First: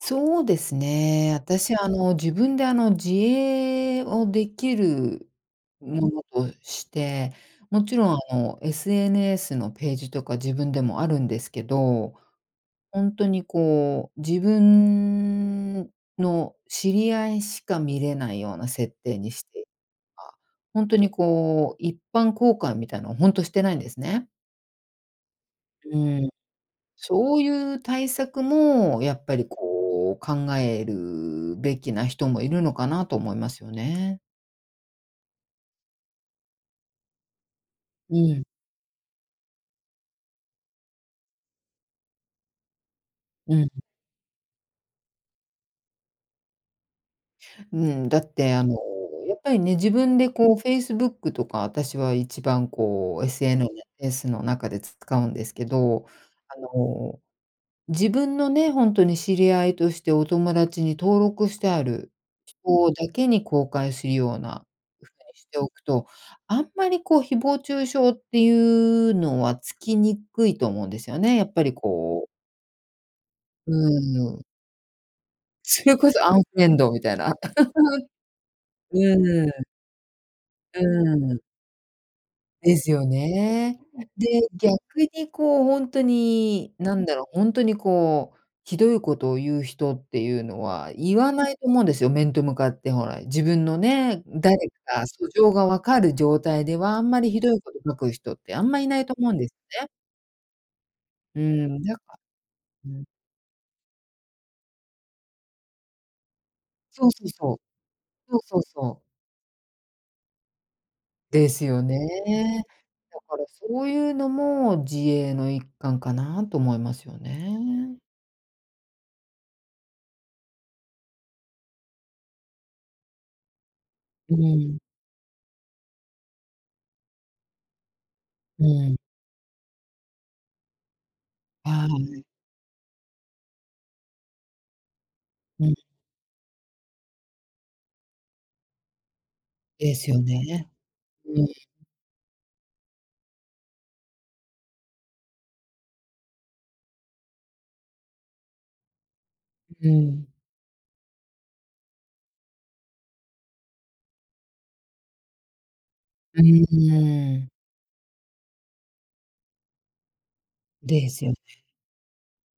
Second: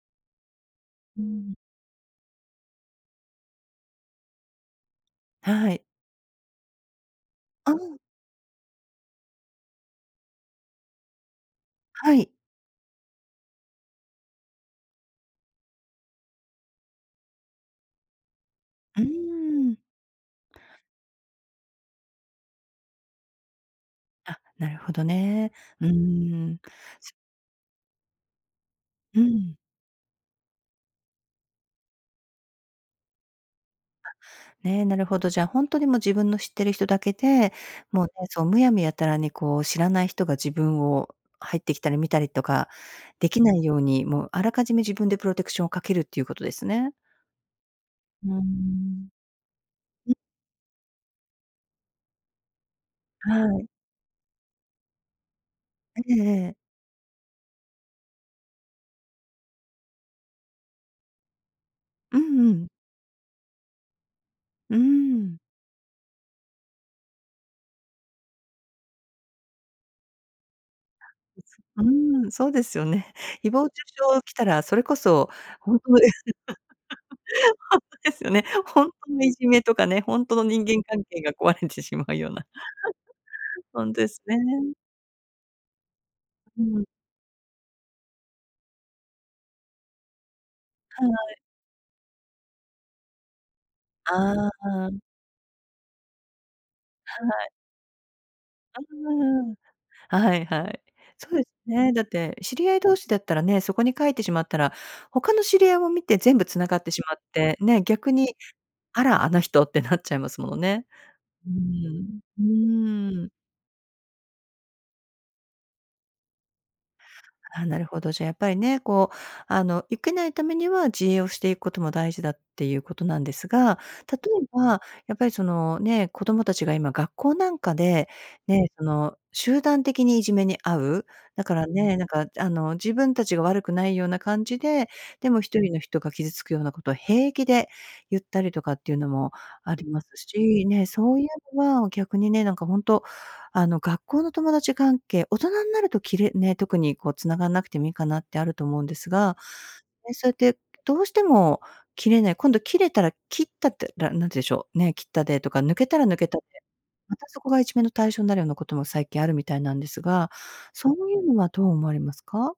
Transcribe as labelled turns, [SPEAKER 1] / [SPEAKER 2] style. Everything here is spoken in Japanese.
[SPEAKER 1] そうです
[SPEAKER 2] う
[SPEAKER 1] ね。
[SPEAKER 2] ん。
[SPEAKER 1] 私、あの、自分で、あの、自衛をできる
[SPEAKER 2] はい。
[SPEAKER 1] ものとして、
[SPEAKER 2] あ、う
[SPEAKER 1] もち
[SPEAKER 2] ん。
[SPEAKER 1] ろん、あの、SNS のページとか、自分でもあるんですけど。
[SPEAKER 2] はい。
[SPEAKER 1] ほんとにこう、自分の知り合いしか、見れないような設
[SPEAKER 2] うー
[SPEAKER 1] 定にして
[SPEAKER 2] ん。
[SPEAKER 1] はあ。ほんとにこう、一般公開みたいのを、ほんとしてないんですね。
[SPEAKER 2] あ、なるほどね。うー
[SPEAKER 1] うん。
[SPEAKER 2] ん。
[SPEAKER 1] そういう対策も、や
[SPEAKER 2] う
[SPEAKER 1] っぱり
[SPEAKER 2] ん。
[SPEAKER 1] こう、考えるべきな人も、いるのかなと思いますよね。
[SPEAKER 2] ね、なるほど。じゃあ、ほんとにもう、自分の知ってる人だけで、もうね、
[SPEAKER 1] う
[SPEAKER 2] そ
[SPEAKER 1] ん。
[SPEAKER 2] うむやみやたらにこう、知らない人が自分を、入ってきたり見たりとか、できな
[SPEAKER 1] う
[SPEAKER 2] い
[SPEAKER 1] ん。
[SPEAKER 2] ように、もうあらかじめ、自分でプロテクションをかけるっていうことですね。
[SPEAKER 1] うん。だっ
[SPEAKER 2] うー
[SPEAKER 1] てあの、
[SPEAKER 2] ん。
[SPEAKER 1] やっぱりね、自
[SPEAKER 2] う。
[SPEAKER 1] 分で、こう、Facebook とか、私は一番、こう、
[SPEAKER 2] は
[SPEAKER 1] SN
[SPEAKER 2] い。
[SPEAKER 1] な S の中でつ使うんですけ
[SPEAKER 2] え
[SPEAKER 1] ど。
[SPEAKER 2] えええ。
[SPEAKER 1] あの、自分のね、ほんとに知り合いとして、お友達に登録してある
[SPEAKER 2] うんうん。
[SPEAKER 1] 人だけに、公開するような
[SPEAKER 2] うー
[SPEAKER 1] ふうに
[SPEAKER 2] ん。
[SPEAKER 1] しておくと、あんまりこう、誹謗中傷っていうのは、つきにくいと思うんですよね。
[SPEAKER 2] い
[SPEAKER 1] やっ
[SPEAKER 2] つ
[SPEAKER 1] ぱり
[SPEAKER 2] う
[SPEAKER 1] こう。
[SPEAKER 2] ーん。そうですよね。誹謗中
[SPEAKER 1] うー
[SPEAKER 2] 傷来
[SPEAKER 1] ん。
[SPEAKER 2] たら、それこそ本
[SPEAKER 1] そ
[SPEAKER 2] 当
[SPEAKER 1] れ
[SPEAKER 2] で
[SPEAKER 1] こそ、
[SPEAKER 2] す。
[SPEAKER 1] アンフレンドみたいな。
[SPEAKER 2] ほんとですよね。本
[SPEAKER 1] う
[SPEAKER 2] 当のい
[SPEAKER 1] ー
[SPEAKER 2] じ
[SPEAKER 1] ん。
[SPEAKER 2] めとかね、ほんとの人
[SPEAKER 1] う
[SPEAKER 2] 間関係が、
[SPEAKER 1] ーん。
[SPEAKER 2] 壊れてしまうような。
[SPEAKER 1] ですよ ね。
[SPEAKER 2] ほんとです
[SPEAKER 1] で、
[SPEAKER 2] ね。
[SPEAKER 1] 逆にこう、ほんと
[SPEAKER 2] う
[SPEAKER 1] に
[SPEAKER 2] ん。
[SPEAKER 1] 何だろう、ほんとにこう、ひどいことを言う人っていうのは、
[SPEAKER 2] は
[SPEAKER 1] 言わ
[SPEAKER 2] い。
[SPEAKER 1] ないと思うんですよ、面と向かってほら、自分のね、
[SPEAKER 2] ああ
[SPEAKER 1] 誰
[SPEAKER 2] ああ。
[SPEAKER 1] か素性がわかる状態では、あんま
[SPEAKER 2] は
[SPEAKER 1] りひど
[SPEAKER 2] い。
[SPEAKER 1] いこと書く人って、あんま
[SPEAKER 2] あ
[SPEAKER 1] いないと思うんです
[SPEAKER 2] あ
[SPEAKER 1] ね。
[SPEAKER 2] ああ、はいはい。そう
[SPEAKER 1] う
[SPEAKER 2] です
[SPEAKER 1] ん、
[SPEAKER 2] ね。
[SPEAKER 1] なん
[SPEAKER 2] だっ
[SPEAKER 1] か
[SPEAKER 2] て知り合い
[SPEAKER 1] う
[SPEAKER 2] 同
[SPEAKER 1] ん。
[SPEAKER 2] 士だったらね、そこに書いてしまったら、他の知り合いも見て、全部繋がってし
[SPEAKER 1] そう
[SPEAKER 2] まっ
[SPEAKER 1] そうそ
[SPEAKER 2] て、
[SPEAKER 1] う。
[SPEAKER 2] ね。逆に、
[SPEAKER 1] そうそうそう。
[SPEAKER 2] あら、あの人ってなっちゃいますものね。
[SPEAKER 1] で
[SPEAKER 2] う
[SPEAKER 1] すよ
[SPEAKER 2] ん、う
[SPEAKER 1] ね。だ
[SPEAKER 2] ーん。
[SPEAKER 1] からそういうのも、自衛の一環かな、と思いますよ
[SPEAKER 2] ああ、なる
[SPEAKER 1] ね。
[SPEAKER 2] ほど。じゃあ、やっぱりね、こう、あの、ゆけないためには、自衛をしていくことも、大事だっていうことなんですが。例
[SPEAKER 1] う
[SPEAKER 2] え
[SPEAKER 1] ん。
[SPEAKER 2] ば、やっぱりその、ね、子供たちが今、学校なんかで、
[SPEAKER 1] う
[SPEAKER 2] ね、そ
[SPEAKER 1] ん。
[SPEAKER 2] の集団的にいじめに遭う。だから
[SPEAKER 1] ああ、
[SPEAKER 2] ね、
[SPEAKER 1] う
[SPEAKER 2] なん
[SPEAKER 1] ん。
[SPEAKER 2] かあの、自分たちが悪くないような感じで、でもひと
[SPEAKER 1] う
[SPEAKER 2] り
[SPEAKER 1] ん。
[SPEAKER 2] の人が傷つくようなことを、平気で言ったりとかっていうのもあり
[SPEAKER 1] で
[SPEAKER 2] ます
[SPEAKER 1] すよ
[SPEAKER 2] し、
[SPEAKER 1] ね。
[SPEAKER 2] ね。そういう
[SPEAKER 1] うん。
[SPEAKER 2] のは、逆にね、なんかほんと、あの、学校の友達関係、大人になると切れね、特にこう、繋がんなくてもいいかな、ってあると思うんですが。
[SPEAKER 1] ん、う
[SPEAKER 2] ね、
[SPEAKER 1] ん。
[SPEAKER 2] そうやって、どうしても切れない、今度切れたら切ったって、ら何て言うんでしょう。ね、切ったで、とか、抜けたら抜けた
[SPEAKER 1] う
[SPEAKER 2] で、
[SPEAKER 1] ん、う
[SPEAKER 2] また
[SPEAKER 1] ー
[SPEAKER 2] そこ
[SPEAKER 1] ん。
[SPEAKER 2] が、いじめの対象になるようなことも、最近あるみたいなんですが。そう
[SPEAKER 1] で
[SPEAKER 2] い
[SPEAKER 1] す
[SPEAKER 2] う
[SPEAKER 1] よ
[SPEAKER 2] の
[SPEAKER 1] ね。
[SPEAKER 2] は、どう思われますか？